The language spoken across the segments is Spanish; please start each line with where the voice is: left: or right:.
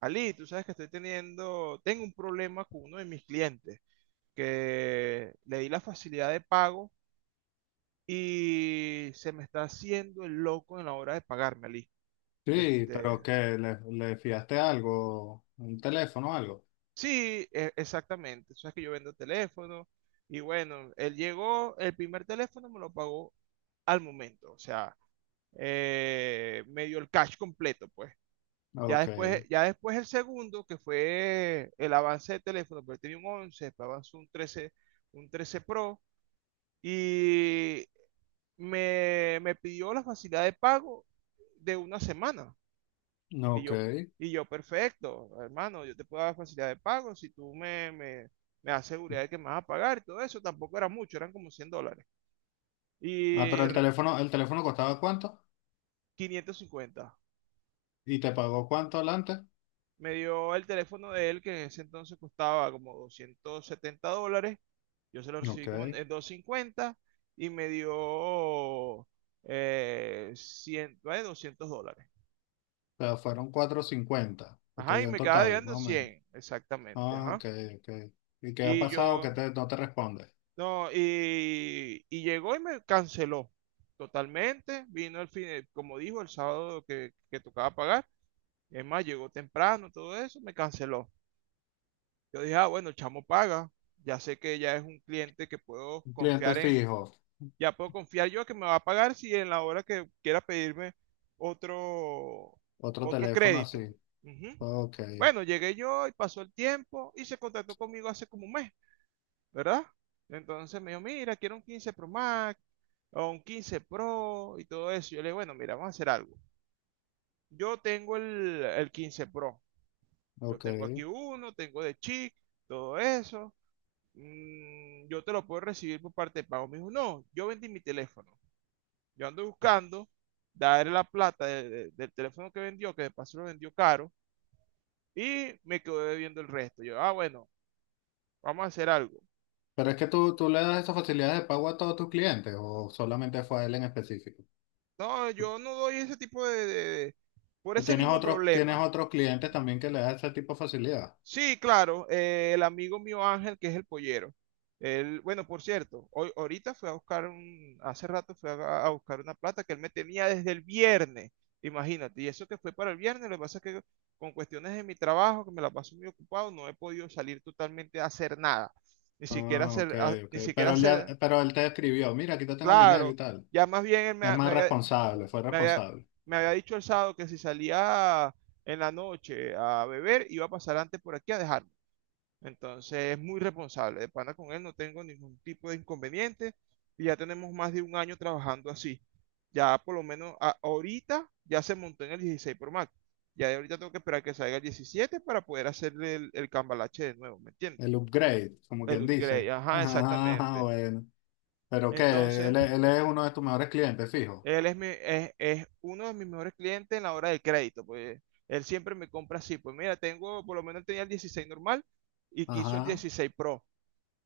right: Ali, tú sabes que tengo un problema con uno de mis clientes, que le di la facilidad de pago y se me está haciendo el loco en la hora de pagarme, Ali.
left: Sí,
right: Este,
left: pero que le fiaste algo, un teléfono o algo.
right: sí, exactamente. Tú sabes que yo vendo teléfonos y bueno, él llegó, el primer teléfono me lo pagó al momento, o sea, me dio el cash completo, pues. Ya
left: Ok,
right: después, ya después el segundo, que fue el avance de teléfono, porque tenía un once, después avanzó un trece, un 13 Pro, y me pidió la facilidad de pago de una semana. Y
left: ok.
right: yo, y yo, perfecto, hermano, yo te puedo dar facilidad de pago si tú me das seguridad de que me vas a pagar y todo eso. Tampoco era mucho, eran como $100.
left: Ah, pero
right: Y
left: el teléfono costaba cuánto
right: 550.
left: y te pagó cuánto adelante.
right: Me dio el teléfono de él, que en ese entonces costaba como $270. Yo se lo
left: Ok,
right: recibí como en
left: o
right: 250, y me dio 100, $200.
left: sea, fueron 4.50 que te
right: Ajá, y
left: dio en
right: me quedaba
left: total,
right: debiendo
left: más o menos.
right: 100, exactamente.
left: Ah,
right: Ajá.
left: ok, ok. ¿Y qué ha
right: Y
left: pasado que
right: yo,
left: te, no te responde?
right: no, y llegó y me canceló totalmente. Vino el fin, como dijo, el sábado que tocaba pagar. Es más, llegó temprano, todo eso, me canceló. Yo dije, ah, bueno, el chamo paga. Ya sé que ya es un cliente que puedo
left: Un cliente
right: confiar en,
left: fijo,
right: ya puedo confiar yo que me va a pagar si en la hora que quiera pedirme otro,
left: otro
right: otro
left: teléfono así.
right: crédito. Ujú.
left: Ok,
right: Bueno, llegué yo y pasó el tiempo y se contactó conmigo hace como un mes, ¿verdad? Entonces me dijo, mira, quiero un 15 Pro Max o un 15 Pro y todo eso. Yo le digo, bueno, mira, vamos a hacer algo. Yo tengo el 15 Pro. Yo
left: ok.
right: tengo aquí uno, tengo de chic, todo eso. Yo te lo puedo recibir por parte de pago. Me dijo, no, yo vendí mi teléfono. Yo ando buscando darle la plata del teléfono que vendió, que de paso lo vendió caro, y me quedó debiendo el resto. Yo, ah, bueno, vamos a hacer algo.
left: Pero es que tú le das esas facilidades de pago a todos tus clientes o solamente fue a él en específico.
right: No, yo no doy ese tipo por
left: Pero
right: ese
left: tienes
right: mismo
left: otros, tienes
right: problema.
left: otros clientes también que le das ese tipo de facilidad.
right: Sí, claro, el amigo mío Ángel, que es el pollero. Él, bueno, por cierto, hoy, ahorita fue a buscar un, hace rato fue a buscar una plata que él me tenía desde el viernes, imagínate, y eso que fue para el viernes. Lo que pasa es que con cuestiones de mi trabajo, que me la paso muy ocupado, no he podido salir totalmente a hacer nada, ni siquiera
left: Ah,
right: hacer,
left: ok,
right: a-
left: ok.
right: ni siquiera
left: Pero él ya,
right: hacer,
left: pero él te escribió, mira, aquí te tengo el dinero y
right: claro,
left: tal.
right: ya más bien él me,
left: Es
right: ha- me
left: más
right: había,
left: responsable, fue
right: me había,
left: responsable.
right: me había dicho el sábado que si salía en la noche a beber, iba a pasar antes por aquí a dejarme. Entonces es muy responsable. De pana con él no tengo ningún tipo de inconveniente. Y ya tenemos más de un año trabajando así. Ya por lo menos ahorita ya se montó en el 16 Pro Max. Ya de ahorita tengo que esperar que salga el 17 para poder hacerle el cambalache de nuevo, ¿me entiendes?
left: El upgrade, como
right: El
left: quien
right: upgrade,
left: dice.
right: ajá,
left: Ah,
right: exactamente.
left: bueno. Pero que
right: Entonces,
left: él, él es uno de tus mejores clientes, fijo.
right: él es, es uno de mis mejores clientes en la hora del crédito, pues él siempre me compra así. Pues mira, tengo, por lo menos tenía el 16 normal y quiso el
left: Ajá.
right: 16 Pro.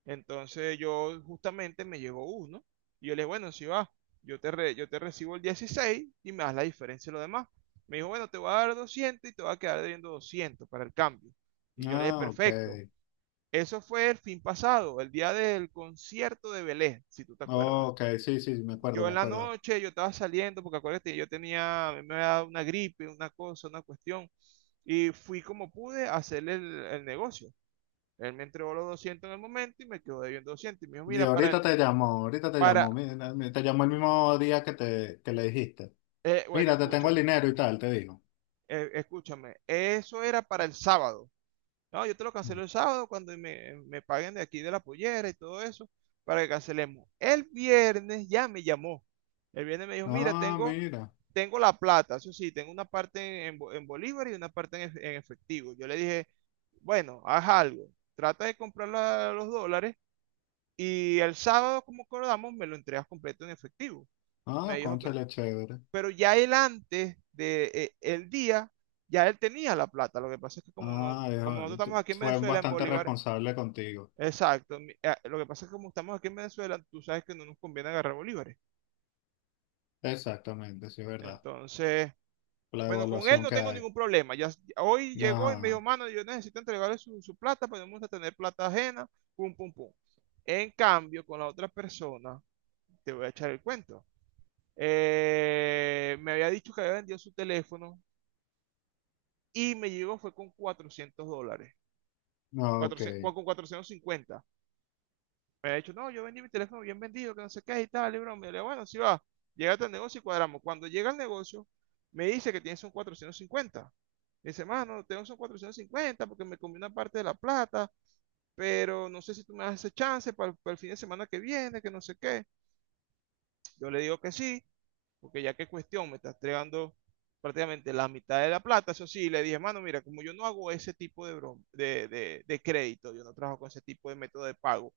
right: Entonces yo justamente me llegó uno y yo le dije, bueno, si va, yo te recibo el 16 y me das la diferencia de lo demás. Me dijo, bueno, te voy a dar 200 y te va a quedar debiendo 200 para el cambio. Y yo le dije,
left: Ah, ok.
right: perfecto. Eso fue el fin pasado, el día del concierto de Belén, si tú te acuerdas.
left: Ok, sí, sí, me acuerdo,
right: Yo
left: me
right: en la
left: acuerdo.
right: noche, yo estaba saliendo, porque acuérdate, yo tenía, me había dado una gripe, una cosa, una cuestión, y fui como pude a hacer el negocio. Él me entregó los 200 en el momento y me quedó debiendo 200. Y me dijo,
left: Y
right: mira, para el,
left: ahorita te
right: para,
left: llamó, mira, te llamó el mismo día que te, que le dijiste.
right: eh, bueno,
left: Mira, te tengo el
right: escúchame,
left: dinero y tal, te digo.
right: escúchame, eso era para el sábado. No, yo te lo cancelo el sábado cuando me paguen de aquí de la pollera y todo eso, para que cancelemos. El viernes ya me llamó. El viernes me dijo, mira,
left: Ah,
right: tengo,
left: mira.
right: tengo la plata, eso sí, tengo una parte en bolívar y una parte en efectivo. Yo le dije, bueno, haz algo, trata de comprar los dólares. Y el sábado, como acordamos, me lo entregas completo en efectivo. Me
left: Ah,
right: dijo que,
left: cónchale, chévere.
right: pero ya él antes del de el día, ya él tenía la plata. Lo que pasa es que como, no,
left: Ah,
right: como nosotros estamos aquí en
left: fue
right: Venezuela, en
left: bastante
right: bolívares,
left: responsable contigo.
right: exacto. Lo que pasa es que como estamos aquí en Venezuela, tú sabes que no nos conviene agarrar bolívares.
left: Exactamente, sí, es verdad.
right: Entonces,
left: La
right: bueno, con él
left: evaluación
right: no
left: que
right: tengo
left: hay.
right: ningún problema. Ya hoy llegó y me dijo,
left: Ajá,
right: mano, yo necesito entregarle su plata, pero no me gusta tener plata ajena, pum, pum, pum. En cambio, con la otra persona, te voy a echar el cuento. Me había dicho que había vendido su teléfono y me llegó fue con $400,
left: no, ok.
right: 400 con 450. Me había dicho, no, yo vendí mi teléfono bien vendido, que no sé qué y tal, y broma. Me dijo, bueno, sí va, llega al negocio y cuadramos. Cuando llega al negocio, me dice que tienes un 450. Me dice, mano, tengo, son 450 porque me comí una parte de la plata, pero no sé si tú me das ese chance para el fin de semana que viene, que no sé qué. Yo le digo que sí, porque ya que cuestión, me está entregando prácticamente la mitad de la plata. Eso sí, le dije, mano, mira, como yo no hago ese tipo de, broma, de crédito, yo no trabajo con ese tipo de método de pago.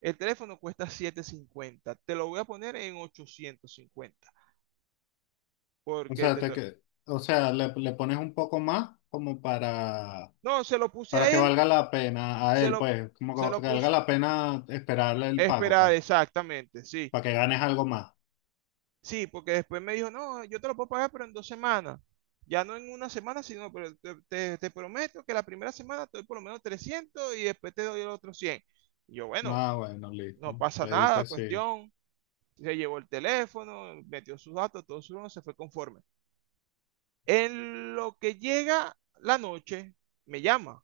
right: El teléfono cuesta 750. Te lo voy a poner en 850,
left: O
right: porque
left: sea,
right: te
left: o sea le pones un poco más como
right: No, se lo puse
left: para que
right: a él,
left: valga la pena a
right: se
left: él,
right: lo,
left: pues, como
right: se
left: que
right: lo
left: valga
right: puse...
left: la pena esperarle el pago,
right: Esperar,
left: pues,
right: exactamente, sí.
left: para que ganes algo más.
right: Sí, porque después me dijo, no, yo te lo puedo pagar, pero en 2 semanas. Ya no en 1 semana, sino, pero te, te prometo que la primera semana te doy por lo menos 300 y después te doy el otro 100. Y yo, bueno,
left: Ah, bueno,
right: no
left: listo.
right: pasa
left: Le
right: nada,
left: diste sí.
right: cuestión. Se llevó el teléfono, metió sus datos, todo su se fue conforme. En lo que llega la noche, me llama.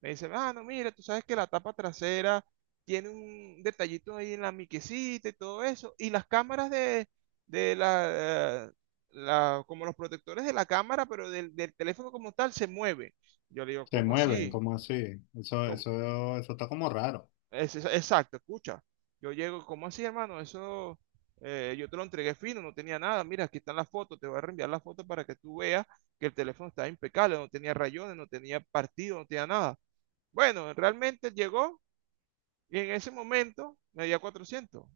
right: Me dicen, ah, no, mira, tú sabes que la tapa trasera tiene un detallito ahí en la miquecita y todo eso. Y las cámaras de la, como los protectores de la cámara, pero del, del teléfono como tal, se mueve. Yo le digo,
left: ¿Se
right: ¿cómo
left: mueven,
right: así?
left: como así? Eso,
right: ¿Cómo?
left: eso, eso está como raro.
right: Exacto, escucha. Yo llego, ¿cómo así, hermano? Eso yo te lo entregué fino, no tenía nada. Mira, aquí están las fotos, te voy a reenviar las fotos para que tú veas que el teléfono estaba impecable, no tenía rayones, no tenía partido, no tenía nada. Bueno, realmente llegó. Y en ese momento me dio cuatrocientos.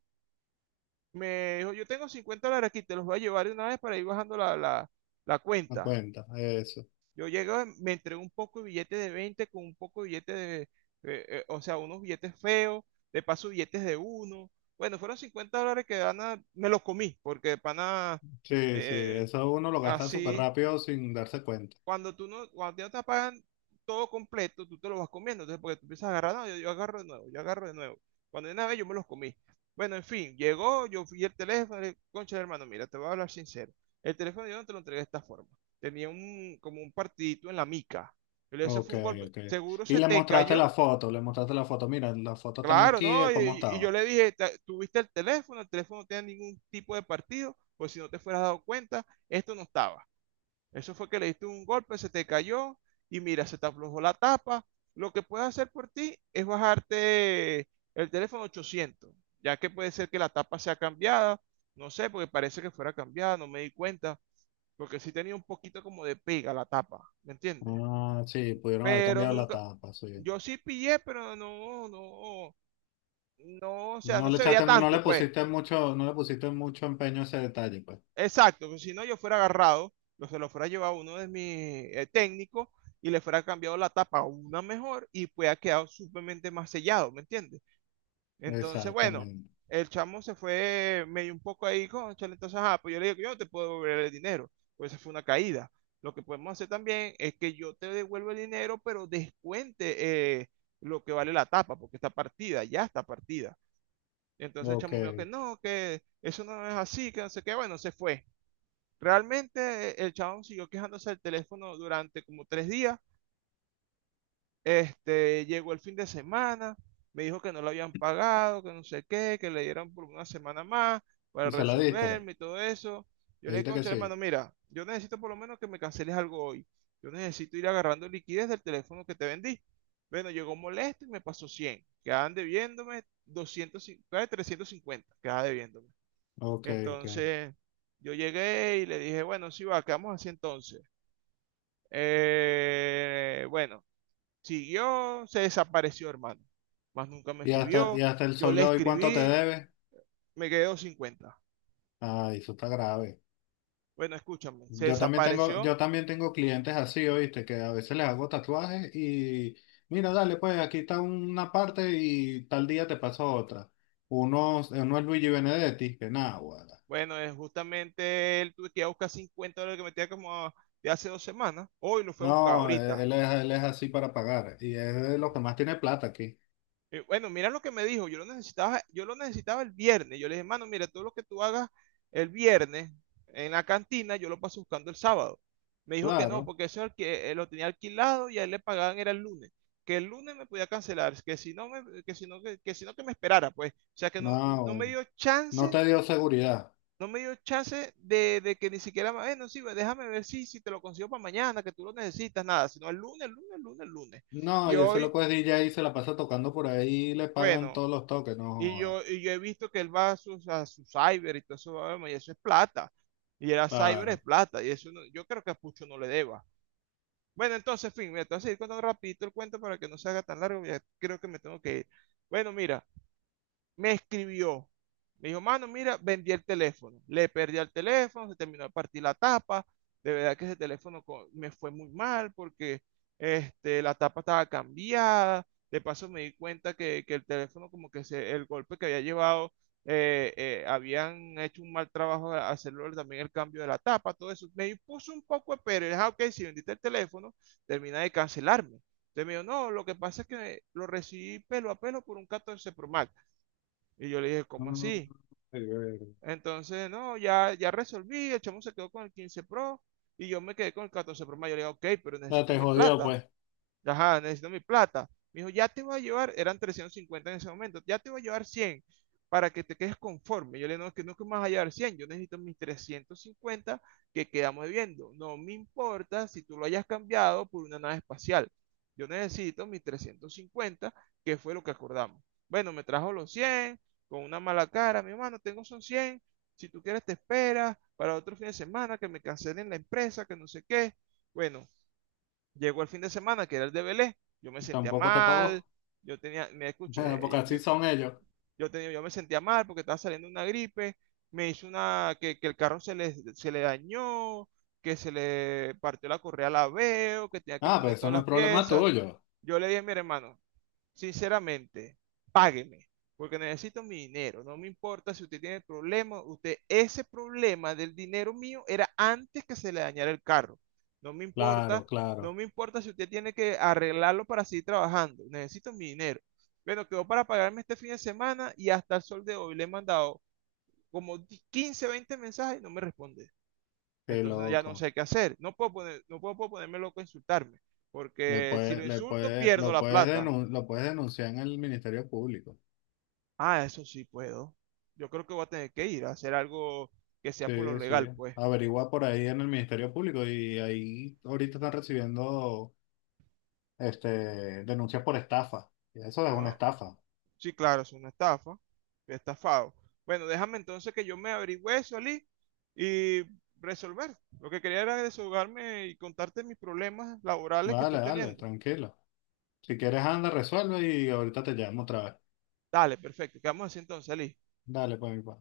right: Me dijo, yo tengo $50 aquí, te los voy a llevar de una vez para ir bajando la
left: Me
right: cuenta.
left: cuenta. Eso
right: Yo llego, me entregó un poco de billetes de 20 con un poco de billetes de, o sea, unos billetes feos, de paso billetes de uno. Bueno, fueron $50 que de pana me los comí, porque de pana
left: Sí, sí,
right: eh,
left: eso uno lo gasta súper
right: así,
left: rápido sin darse cuenta.
right: cuando tú no, cuando ya te pagan todo completo, tú te lo vas comiendo. Entonces, porque tú empiezas a agarrar, no, yo agarro de nuevo, yo agarro de nuevo. Cuando de una vez yo me los comí. Bueno, en fin, llegó, yo fui el teléfono, concha de hermano, mira, te voy a hablar sincero. El teléfono yo no te lo entregué de esta forma. Tenía un, como un partidito en la mica. Yo le dije, eso
left: Ok,
right: fue un golpe,
left: ok.
right: seguro
left: Y
right: se
left: le
right: te
left: mostraste la
right: cayó.
left: foto, le mostraste la foto. Mira, las fotos están
right: Claro,
left: aquí
right: ¿no?
left: de cómo
right: Y yo
left: estaba.
right: le dije, Tuviste el teléfono no tenía ningún tipo de partido, pues si no te fueras dado cuenta, esto no estaba. Eso fue que le diste un golpe, se te cayó y mira, se te aflojó la tapa. Lo que puedes hacer por ti es bajarte el teléfono 800, ya que puede ser que la tapa sea cambiada. No sé, porque parece que fuera cambiada, no me di cuenta, porque sí tenía un poquito como de pega la tapa, ¿me entiendes?
left: Ah, sí, pudieron haber
right: Pero
left: cambiado la
right: nunca,
left: tapa, sí.
right: yo sí pillé, pero no, no, no, o sea, no se veía
left: No
right: tanto,
left: le
right: pues.
left: pusiste mucho, no le pusiste mucho empeño a ese detalle, pues.
right: Exacto, pues si no yo fuera agarrado, se lo fuera llevado a uno de mis técnicos y le fuera cambiado la tapa a una mejor y pues ha quedado suplemente más sellado, ¿me entiendes? Entonces, bueno,
left: Exactamente.
right: el chamo se fue medio un poco ahí, cónchale. Entonces, ajá, pues yo le digo que yo no te puedo devolver el dinero, pues esa fue una caída. Lo que podemos hacer también es que yo te devuelvo el dinero, pero descuente lo que vale la tapa, porque está partida, ya está partida. Entonces el
left: Ok.
right: chamo me dijo que no, que eso no es así, que no sé qué. Bueno, se fue. Realmente el chabón siguió quejándose del teléfono durante como 3 días. Llegó el fin de semana, me dijo que no lo habían pagado, que no sé qué, que le dieron por una semana más para
left: ¿Y se la diste?
right: resolverme y todo eso. Yo
left: Le
right: le dije,
left: dijiste que
right: concha, hermano,
left: sí.
right: mira, yo necesito por lo menos que me canceles algo hoy. Yo necesito ir agarrando liquidez del teléfono que te vendí. Bueno, llegó molesto y me pasó 100. Quedaban debiéndome 200, 50, 350 quedaba debiéndome.
left: Ok, ok.
right: Entonces, yo llegué y le dije, bueno, sí va, ¿qué vamos así entonces? Bueno, siguió, se desapareció, hermano. Más nunca me
left: Y
right: escribió.
left: hasta el
right: Yo
left: sol
right: le
left: de hoy cuánto te
right: escribí,
left: debe?
right: me quedó 50.
left: Ay, eso está grave.
right: Bueno, escúchame, se desapareció.
left: Yo también tengo clientes así, ¿oíste? Que a veces les hago tatuajes y mira, dale, pues aquí está una parte y tal día te pasa otra. Uno, uno es Luigi Benedetti, que nada, guarda.
right: Bueno, es justamente él, tuve que ir a buscar $50 que me tenía como de hace 2 semanas. Hoy lo fue a buscar,
left: No,
right: ahorita.
left: él es así para pagar y es de los que más tiene plata aquí.
right: Bueno, mira lo que me dijo, yo lo necesitaba el viernes. Yo le dije, mano, mira, todo lo que tú hagas el viernes en la cantina, yo lo paso buscando el sábado. Me dijo que no,
left: Claro,
right: porque eso que lo tenía alquilado y a él le pagaban era el lunes. Que el lunes me podía cancelar, que si no me, que si no, que si no que me esperara, pues. O sea que no,
left: no,
right: no me
left: bueno,
right: dio
left: no
right: chance,
left: te dio seguridad.
right: no me dio chance de que ni siquiera, bueno, sí, pues, déjame ver si te lo consigo para mañana, que tú lo necesitas, nada, sino el lunes, el lunes, el lunes, el lunes.
left: No,
right: Y
left: y ese
right: hoy,
left: loco es DJ y se la pasa tocando por ahí y le pagan
right: bueno,
left: todos los toques, no
right: Y
left: joda.
right: yo, y yo he visto que él va a su cyber y todo eso, vamos, y eso es plata. Y era cyber es
left: Claro.
right: plata. Y eso no- yo creo que a Pucho no le deba. Bueno, entonces, en fin, me voy a seguir contando rapidito el cuento para que no se haga tan largo. Ya creo que me tengo que ir. Bueno, mira, me escribió. Me dijo, mano, mira, vendí el teléfono. Le perdí el teléfono, se terminó de partir la tapa. De verdad que ese teléfono co- me fue muy mal porque la tapa estaba cambiada. De paso me di cuenta que el teléfono, como que se- el golpe que había llevado, habían hecho un mal trabajo a- hacerlo también el cambio de la tapa, todo eso. Me puso un poco de pero. Y dije, "Ah, ok, si vendiste el teléfono, termina de cancelarme". Entonces me dijo, no, lo que pasa es que lo recibí pelo a pelo por un 14 Pro Max. Y yo le dije, ¿cómo
left: Mm,
right: así?
left: ay, verga.
right: Entonces, no, ya, ya resolví, el chamo se quedó con el 15 Pro y yo me quedé con el 14 Pro Max. Yo le dije, ok, pero
left: Ya
right: necesito
left: te
right: mi
left: jodió,
right: plata.
left: pues,
right: Ajá, necesito mi plata. Me dijo, ya te voy a llevar, eran 350 en ese momento, ya te voy a llevar 100 para que te quedes conforme. Yo le digo, no, es que no que me vas a llevar 100, yo necesito mis 350 que quedamos debiendo. No me importa si tú lo hayas cambiado por una nave espacial. Yo necesito mis 350 que fue lo que acordamos. Bueno, me trajo los 100 con una mala cara, mi hermano, tengo son 100, si tú quieres te esperas para otro fin de semana, que me cancelen la empresa, que no sé qué. Bueno, llegó el fin de semana, que era el de Belé, yo me sentía
left: tampoco te
right: mal,
left: pagó.
right: yo tenía, me
left: Porque
right: escuché, yo,
left: así son ellos.
right: yo, tenía, yo me sentía mal porque estaba saliendo una gripe, me hizo una, que el carro se le dañó, que se le partió la correa a la veo, que tenía que
left: Ah, pero
right: poner
left: eso
right: todas
left: no es
right: las
left: problema
right: piezas.
left: tuyo.
right: Yo le dije, mire hermano, sinceramente, págueme, porque necesito mi dinero. No me importa si usted tiene problemas, usted, ese problema del dinero mío era antes que se le dañara el carro. No me importa,
left: Claro,
right: no
left: claro.
right: me importa si usted tiene que arreglarlo para seguir trabajando. Necesito mi dinero. Bueno, quedó para pagarme este fin de semana y hasta el sol de hoy le he mandado como 15 20 mensajes y no me responde.
left: Qué
right: Entonces ya no
left: loco.
right: sé qué hacer. No puedo, poner, no puedo, puedo ponerme loco a insultarme,
left: Le
right: porque si lo
left: puedes, le
right: insulto
left: puede,
right: pierdo
left: lo
right: la
left: puedes
right: plata.
left: lo puedes denunciar en el Ministerio Público.
right: Ah, eso sí puedo. Yo creo que voy a tener que ir a hacer algo que sea por lo
left: Sí, sí.
right: legal, pues.
left: Averigua por ahí en el Ministerio Público y ahí ahorita están recibiendo este, denuncias por estafa. Y eso es una
right: Ah,
left: estafa.
right: sí, claro, es una estafa. Fui estafado. Bueno, déjame entonces que yo me averigüe eso, Ali, y resolver. Lo que quería era desahogarme y contarte mis problemas laborales que estoy
left: Dale, dale,
right: teniendo.
left: tranquilo. Si quieres, anda, resuelve y ahorita te llamo otra vez.
right: Dale, perfecto. Quedamos así entonces, Ali.
left: Dale, pues mi pa.